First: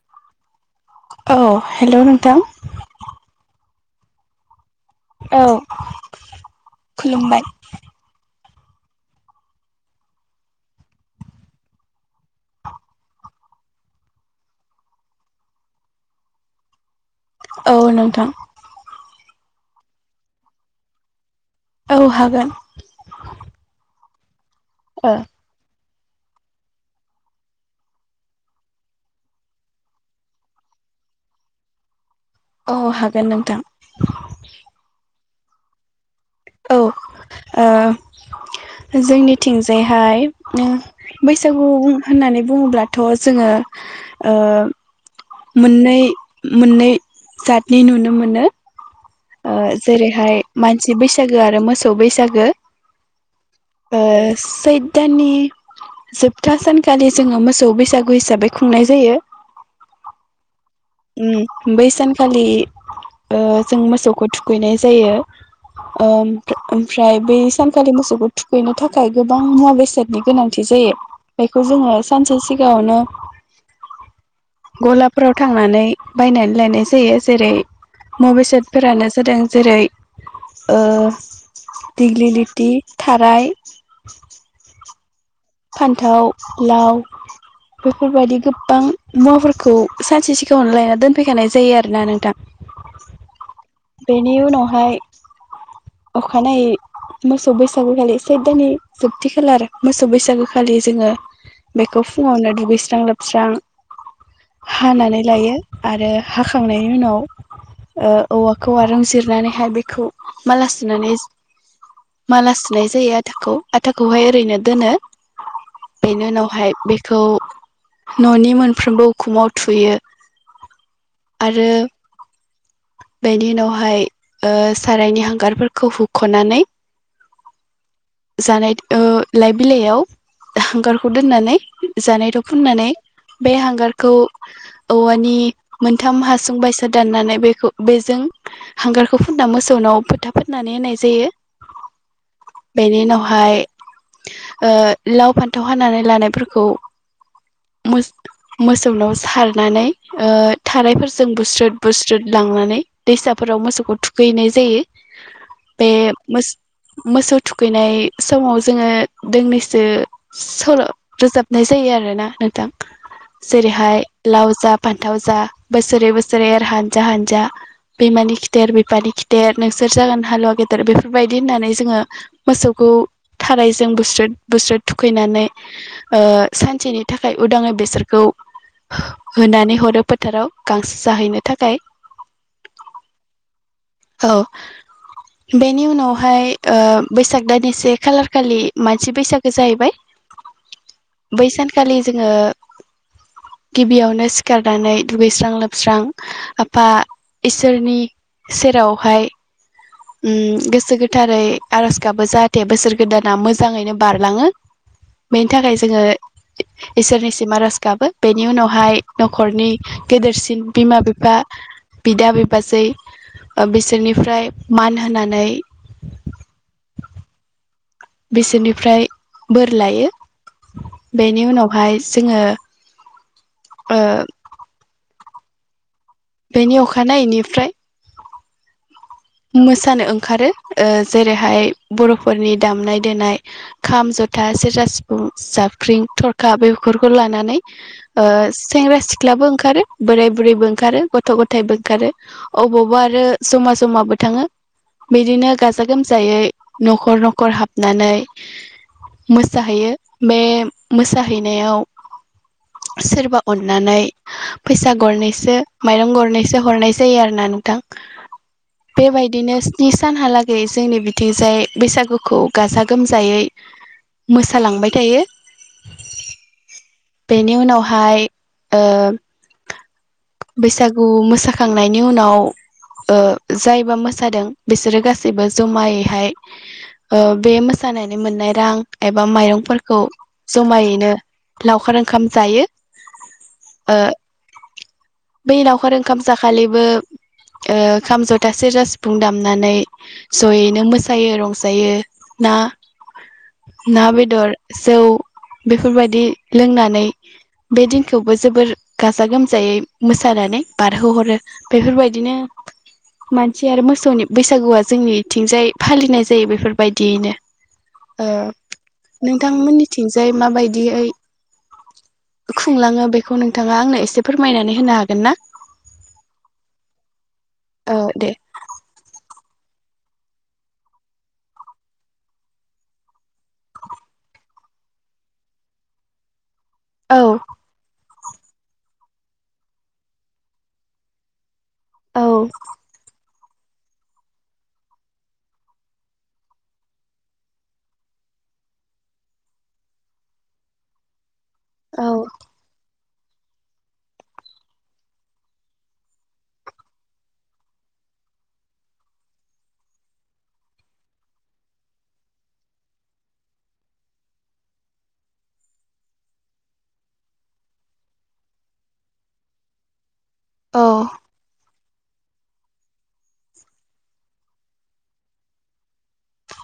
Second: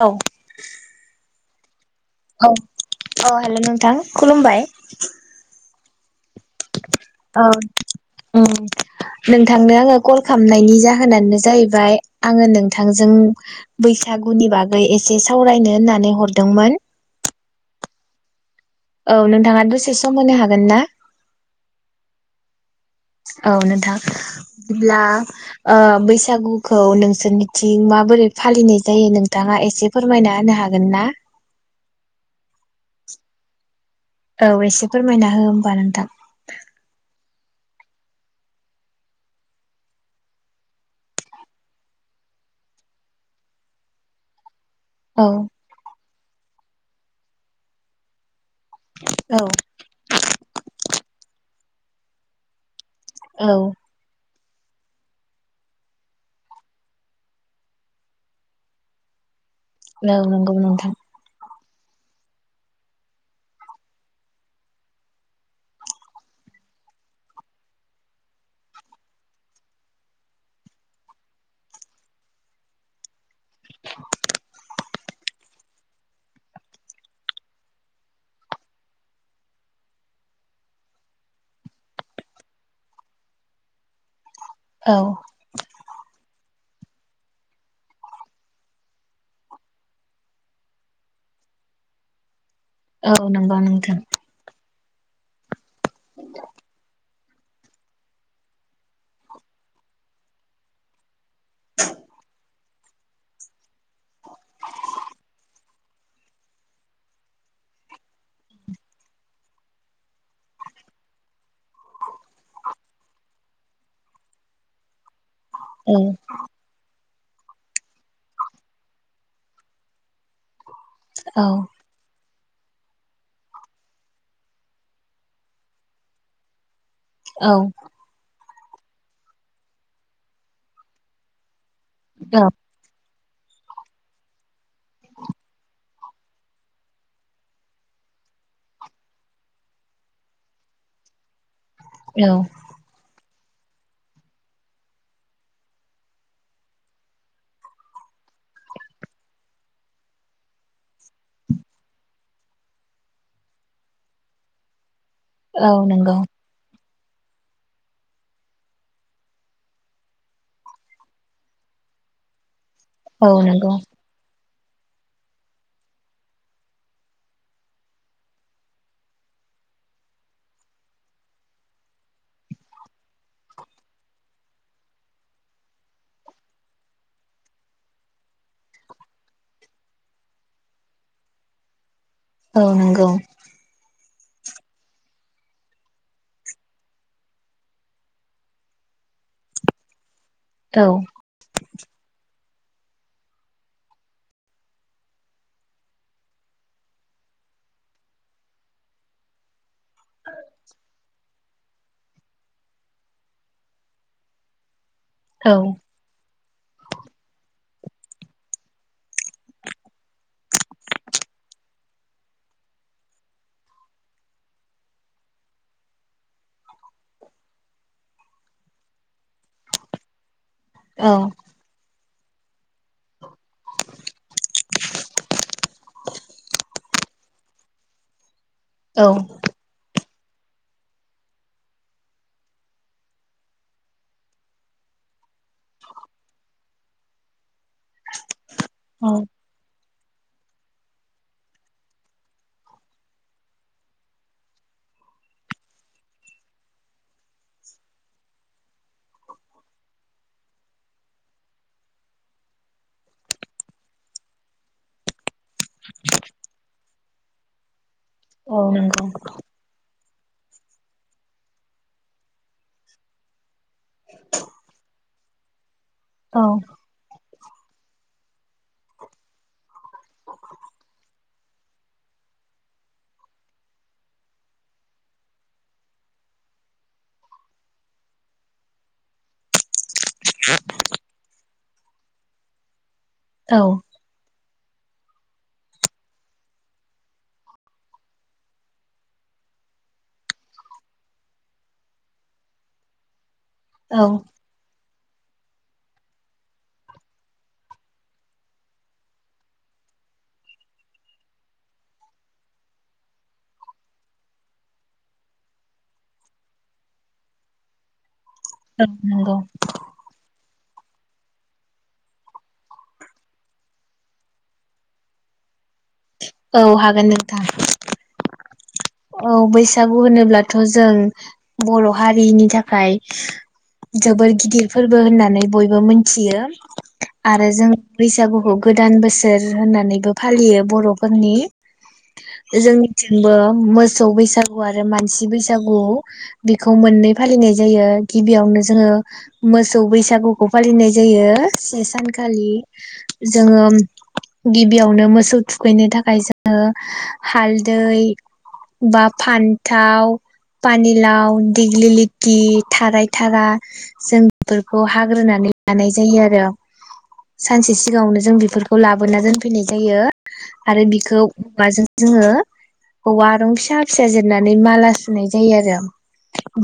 औ औ हेल' नोंथां औ औ हेल' नों थां खुलुमबाय औ खुलुमबाय ओ नोंथांनो आङो कल खालामनायनि जाहोनानो जाहैबाय आङो नोंथांजों बैसागुनि बागै एसे सावरायनो होननानै हरदोंमोन। औ नोंथां औ नोंथाङा दसे सम होनो हागोन ना? औ हागोन। औ [inaudible] बिदिब्ला ओ ओ बैसागुखौ नोंसोरनिथिं माबोरै फालिनाय जायो नोंथाङा एसे फोरमायना होनो हागोनना? औ हागोन नोंथां। औ एसे फोरमायना हो होमबा नोंथां। औ ओ जोंनिथिंजायहाय ओ बैसागु होननानै बुङोब्लाथ' जोङो ओ औ मोननै मोननै जातनि नुनो मोनो। औ ओ जेरैहाय मान सि बैसागो आरो मोसौ बैसागो। औ ओ सैद दाननि जोबथा सानखालि जोङो मोसौ बैसागु हिसाबै खुंनाय जायो। औ नोंगौ नोंथां। उम बै सानखालि ओ जों मोसौखौ थुखैनाय जायो ओम-ओमफ्राय बै सानखालि मोसौखौ थुखैनो थाखाय गोबां मुवा बेसादनि गोनांथि जायो बेखौ जोङो सानसे सिगाङावनो गलाफोराव थां नानै बायनानै लायनाय जायो जेरै मुवा बेसादफोरानो जादों जेरै ओ दिग्लि लिथि, थाराय औ फान्थाव, लाव बेफोरबायदि गोबां मुवाफोरखौ सानसे सिगाङावनो लायना दोनफैखानाय जायो आरोना नोंथां। औ नोंगौ नोंथां। बेनि [inaudible] अखानायै मोसौ बैसागु खालि सैत दाननि जोबथि खालार मोसौ बैसागु दागो खालि जोङो बेखौ फुङावनो दुगै स्रां लोबस्रां हानानै लायो आरो हाखांनायनि उनाव ओ औवाखौ जिरनानैहाय बेखौ माला सुनानै माला सुनाय जायो आथाखौ आथाखौहाय ओरैनो दोनो। औ बेनि उनावहाय बे खौ न'नि मोनफ्रोमबो उखुमाव थुयो। औ। आरो बेनि उनावहाय ओ सारायनि हांगारफोरखौ हुखनानै औ। जानाय ओ लाइ बिलाइयाव हांगारखौ दोननानै जानाय औ थाव फुननानै बे हांगारखौ औवानि मोनथाम हासुं बायसा दाननानै बेखौ बेजों हांगारखौ फुनना मोसौनाव फोथा फोननानै होनाय जायो। औ बेनि उनाव हाय ओ लाव फान्थाव हानानै लानायफोरखौ मोस-मोसौनाव सारनानै ओ थारायफोरजों बुस्रोद बुस्रोद लांनानै दैसाफोराव मोसौखौ थुखैहैनाय जायो। औ बे नोंगौ। मोसौ थुखैनाय समाव जोङो दोंनै सो सल' रोजाबनाय जायो आरोना नोंथां। औ नंगौ जेरैहाय लाव जा फान्थाव जा बोसोरै बोसोरै एर हानजा हानजा बिमानि खिथेर बिफानि खिथेर नोंसोर जागोन हालुवा गेदेर बेफोरबायदि होननानै जोङो मोसौखौ थारायजों बुस्रोद बुस्रोद थुखैनानै ओ सानसेनि थाखाय उदाङै बेसोरखौ हो-हो-होनानै हरो फोथाराव गांसो जाहैनो थाखाय। औ नोंगौ। औ बेनि उनावहाय ओ बैसाग दाननि से खालार खालि मनसि बैसागो जाहैबाय औ बै सानखालि जोङो गिबियावनो सिखारनानै दुगैस्रां लोबस्रां आफा इसोरनि सेरावहाय उम गोसो गो थारै आर'ज गाबो जाहाथे बोसोर गोदाना मोजाङैनो बारलाङो। बेनि औ थाखाय जोङो इसोरनिसिम आर'ज गाबो बेनि उनावहाय नखरनि गेदेरसिन बिमा बिफा बिदा बिबाजै ओ बिसोरनिफ्राय मान होनानै। बिसोरनिफ्राय बोर लायो। औ बेनि उनावहाय जोङो ओ बेनि अखानायैनिफ्राय औ। मोसानो ओंखारो ओ जेरैहाय बरफोरनि दामनाय देनाय खाम जथा सेरजा सिफुं जाबख्रिं थरखा बेफोरखौ लानानै। ओ सेंग्रा औ सिख्लाबो ओंखारो बोराय बुरैबो ओंखारो गथ गथायबो ओंखारो अबावबा आरो जमा जमाबो थाङो बिदिनो गाजा-गोमजायै न'खर न'खर हाबनानै मोसाहैयो। बे मोसाहैनायाव सोरबा अननानै फैसा गरनैसो माइरं गरनैसो हरनाय जायो आरो ना नोंथां। औ नंगौ बेबायदिनो स्नि सानहालागै जोंनि बिथिजाय बैसागुखौ गाजा गोमजायै मोसालांबाय थायो। औ। बेनि उनावहाय ओ बैसागु मोसाखांनायनि उनाव जायबा मोसादों बिसोरो गासैबो जमायैहाय ओ बे मोसानानै मोननाय रां एबा माइरंफोर औ जमायैनो लावखार ओंखाम जायो औ। ओ बै लावखार ओंखाम जाखालिबो ओ खाम ज [unintelligible] सेरजा सिफुं दामनानै ज'यैनो मोसायो रंजायो ना? औ ना बेदर। जौ बेफोरबायदि लोंनानै बे दिनखौबो जोबोर गाजा गोमजायै मोसानानै बारहोहरो बेफोरबायदिनो मानसि आरो मोसौनि बैसागुआ जोंनि इथिंजाय फालिनाय जायो बेफोरबायदियैनो। ओ नंगौ नोंथांमोननिथिंजाय माबाय दियै खुंलाङो बेखौ नोंथाङा आंनो एसे फोरमायनानै होनो हागोन ना? औ हागोन नोंथां। औ दे। औ बैसागु होनोब्लाथ' जों बर' हारिनि थाखाय जोबोर गिदिर फोरबो होननानै बयबो मोनथियो। औ आरो जों बैसागुखौ गोदान बोसोर होननानैबो फालियो बर'फोरनि औ जों मिथि बो मोसौ बैसागु आरो मानसि बैसागु बेखौ मोननै फालिनाय जायो गिबियावनो जोङो मोसौ बैसागुखौ फालिनाय जायो। से औ सानखालि जोङो गिबियावनो मोसौ थुखैनो थाखाय जोङो हालदै बा फान्थाव, पानिलाव, दिग्लि लिटि, थाराय थारा जों बेफोरखौ हाग्रोनानै लानाय जायो आरो सानसे सिगाङावनो जों बेफोरखौ लाबोना दोनफैनाय जायो। आरो औ बिखौ [unintelligible] जों जोङो औवारं फिसा फिसा जिरनानै माला सुनाय जायो आरो।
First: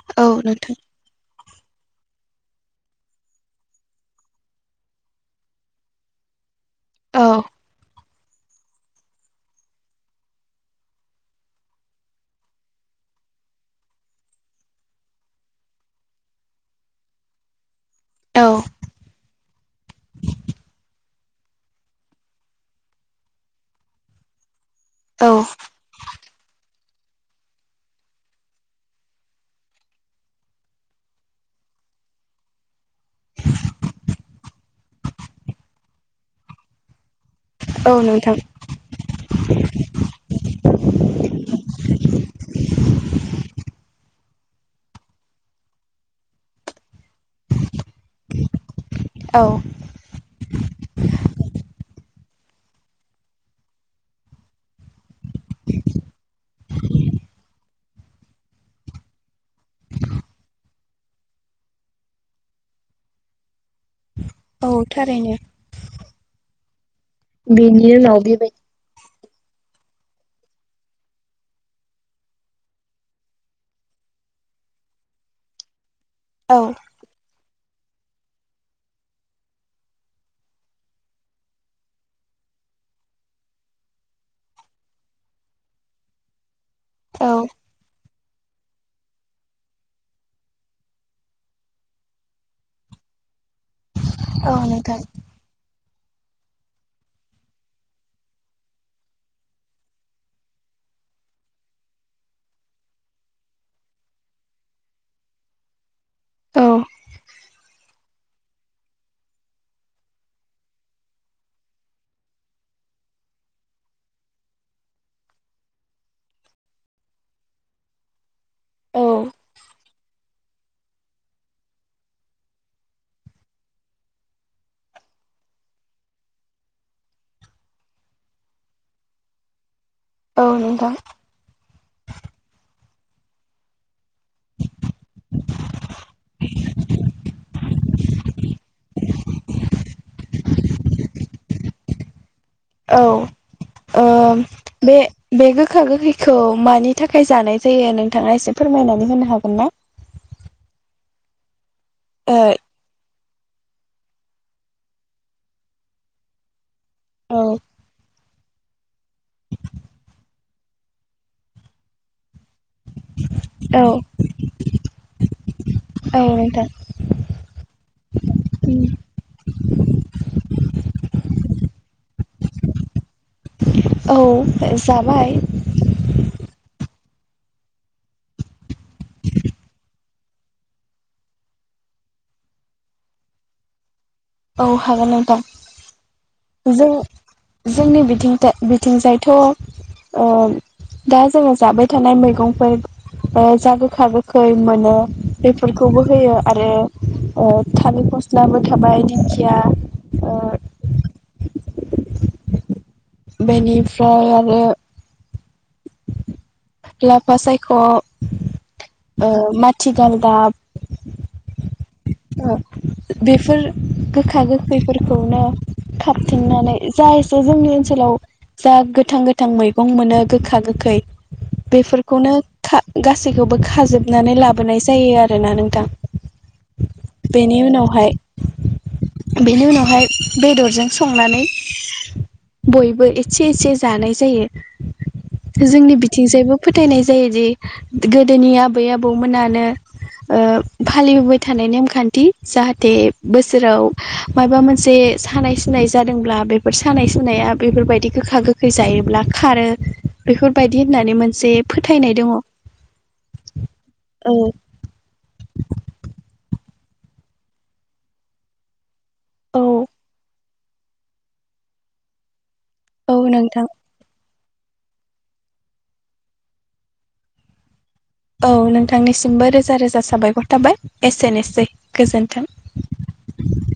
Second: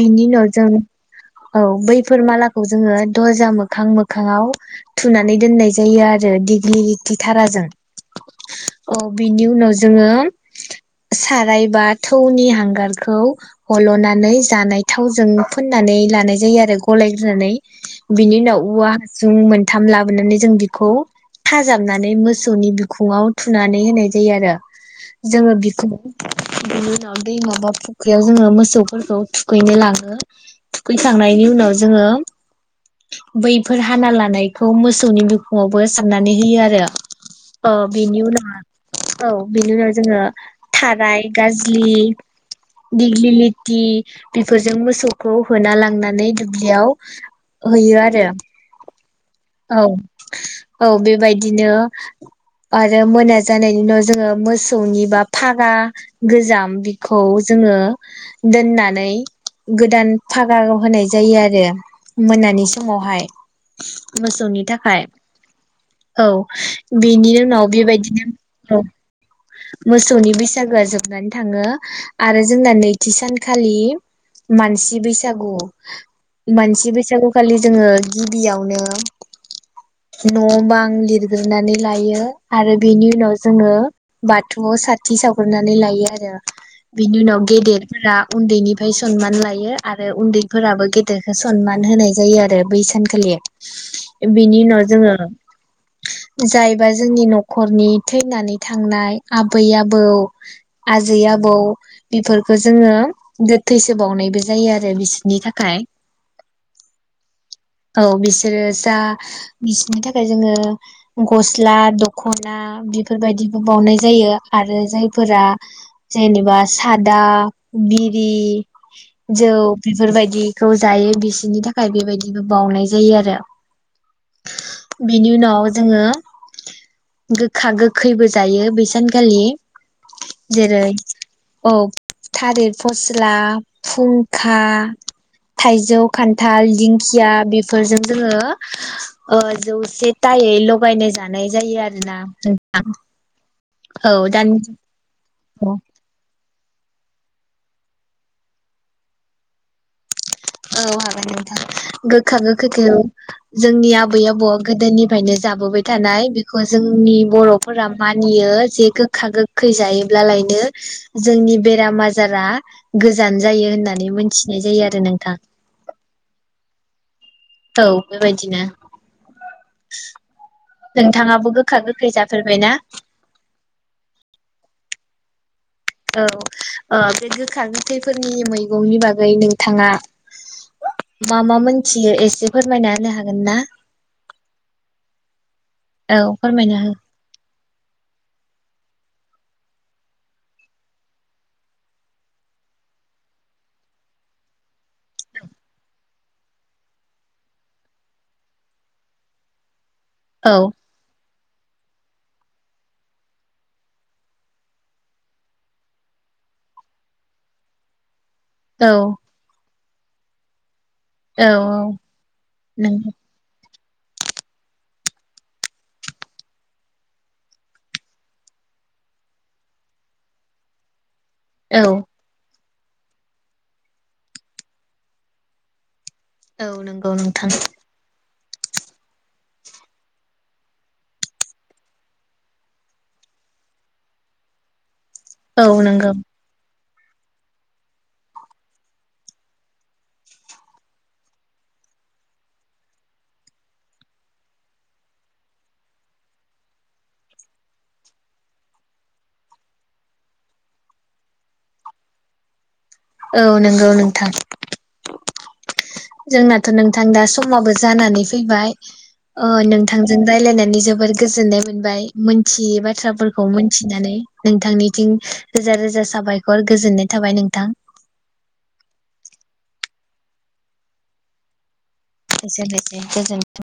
बिनि औ उनाव जों नोंथां औ बैफोर मालाखौ जोङो दरजा मोखां मोखाङाव थुनानै दोननाय जायो आरो दि [unintelligible] औ थाराजों। औ बिनि उनाव जोङो सारायबा थौनि हांगारखौ हल'नानै जानाय थावजों फोननानै लानाय जायो आरो गलायग्रोनानै। बिनि औ उनाव औवा हासुं मोनथाम लाबोनानै जों बिखौ खाजाबनानै मोसौनि बिखुङाव थुनानै होनाय जायो आरो। औ जोङो बि [inaudible] [unintelligible] दैमा बा फुख्रियाव जोङो मोसौफोरखौ थुखैनो लाङो थुखैखांनायनि उनाव जोङो बैफोर हाना लानायखौ मोसौनि बिखुङावबो सा नानै होयो आरो। औ बिनि उनाव औ बिनि उनाव जोङो थाराय गाज्लि दिग्लि लिटि बेफोरजों मोसौखौ होना लांनानै दुब्लियाव होयो आरो। औ औ बेबायदिनो आरो मोना जानायनि उनाव जोङो मोसौनि बा फागा गोजाम बेखौ जोङो दोननानै गोदान फागा होनाय जायो आरो मोनानि समावहाय। मोसौनि औ थाखाय थारैनो औ बेनि उनाव बेनि उनाव बेबाय बेबायदिनो औ मोस सौनि बैसागोआ जोबनानै थाङो आरो जोंना नैथि सानखालि मानसि बैसागु औ मानसि बैसागुखालि जोङो गिबियावनो न' बां लिरग्रोनानै लायो आरो बेनि उनाव जोङो बाथौ स थि सावग्रोनानै लायो आरो बिनि औ उनाव गेदेरफोरा उन्दैनिफ्राय सनमान लायो आरो उन्दैफोराबो गेदेरखौ सनमान होनाय जायो आरो बै सानखालि। औ बिनि उनाव नोंथां जोङो जायबा जोंनि नखरनि थैनानै थांनाय आबै आब बौ आजै आबौ बेफोरखो जोङो गोथैसोबावनायबो जायो आरो बिसोरनि थाखाय। औ। औ बिसोरो जा बिसोरनि थाखाय जोङो गस्ला दख'ना बेफोरबायदिबो बावनाय जायो। आरो जायफोरा जेनेबा सादा बिरि औ जौ बेफोरबायदि खौ जायो बिसोरनि थाखाय बेबायदिबो बावउनाय जायो आरो बेनि उनाव जोङो गोखा गोखैबो जायो बैसान खालि। औ जेरै नोंथां औ थालिर फस्ला फुंखा थाइजौ खान्थाल दिंखिया बेफोरजों जोङो ओ जौसे तायै लगायनाय जानाय जायो आरोना। औ [unintelligible] ओ दानि बे बे गोखा गोखैखौ औ मानि थाखाय जानाय जायो नोंथाङा एसे फोरमायनानै होनो हागोन ना? औ हागोन नोंथां। गोखा ओ गोखैखौ जोंनि आबै आबौआ गोदोनिफ्रायनो जाबोबाय थानाय बेखौ जोंनि औ बरफोरा मानि बियो जे गोखा गोखै जायोब्लालायनो जोंनि बेराम आजारा गोजान जायो औ होननानै मोनथिनाय जायो आरो था औ नोंथां औ बेबायदिनो। [inaudible] नोंथाङाबो गोखा गोखै जाफेरबायना? औ जाबाय औ ओ बे गोखा गोथैफोरनि मैं मैगंनि बागै नोंथाङा। मा मा मोनथियो एसे फोरमायना होनो हागोन ना? औ हागोन नोंथां औ फोरमायना हो जों-जोंनि बिथिंथा बि थिंजायथ' ओ दा जोङो जाबाय थानाय मैगंफोर ओ जा गोखा गोखै मोनो बेफोरखौबो होयो आरो थालिर फस्लाबो थाबाय खिया औ बेनिफ्राय आरो लाफा सायख' औ ओ मा थिगालदाब औ औ नंगौ [unintelligible] बेफोर गोखा गोखैफोरखौनो खाबथिंनानै जा एसे जोंनि ओनसोलाव जा गोथां गोथां मैगं मोनो गोखा गोखै औ बेफोरखौनो खा गासैखौबो खाजोबनानै लाबोनाय जायो आरोना नोंथां औ नोंगौ नोंथां बेनि उनावहाय बेनि उनावहाय बेदरजों संनानै बयबो एसे एसे जानाय जायो औ जोंनि नंगौ बिथिंजायबो फोथायनाय जायोदि गोदोनि आबै आबौमोनानो ओ फालिबाय थानाय नेमखान्थि जाहाथे बोसोराव मायबा मोनसे सानाय सुनाय जादोंब्ला बेफोर सानाय सुनाया बेफोरबायदि गोखा गोखै जायोब्ला खारो बेफोरबायदि होननानै मोनसे फोथायनाय दङ' औ नंगौ नोंथां औ जोंना थ' नोंथां दा समाबो जानानै फैबाय औ ओ नोंथांजों रायज्लायनानै जोबोर गोजोननाय मोनबाय मोन थियै औ बाथ्राफोरखौ नोंथां मिथिनानै नोंथांनिथिं रोजा रोजा साबायखर गोजोननाय थाबाय नोंथां। औ नोंथांनिसिमबो रोजा रोजा साबायखर थाबाय एसेनोसै गोजोन्थों। एसेनोसै गोजोनथों।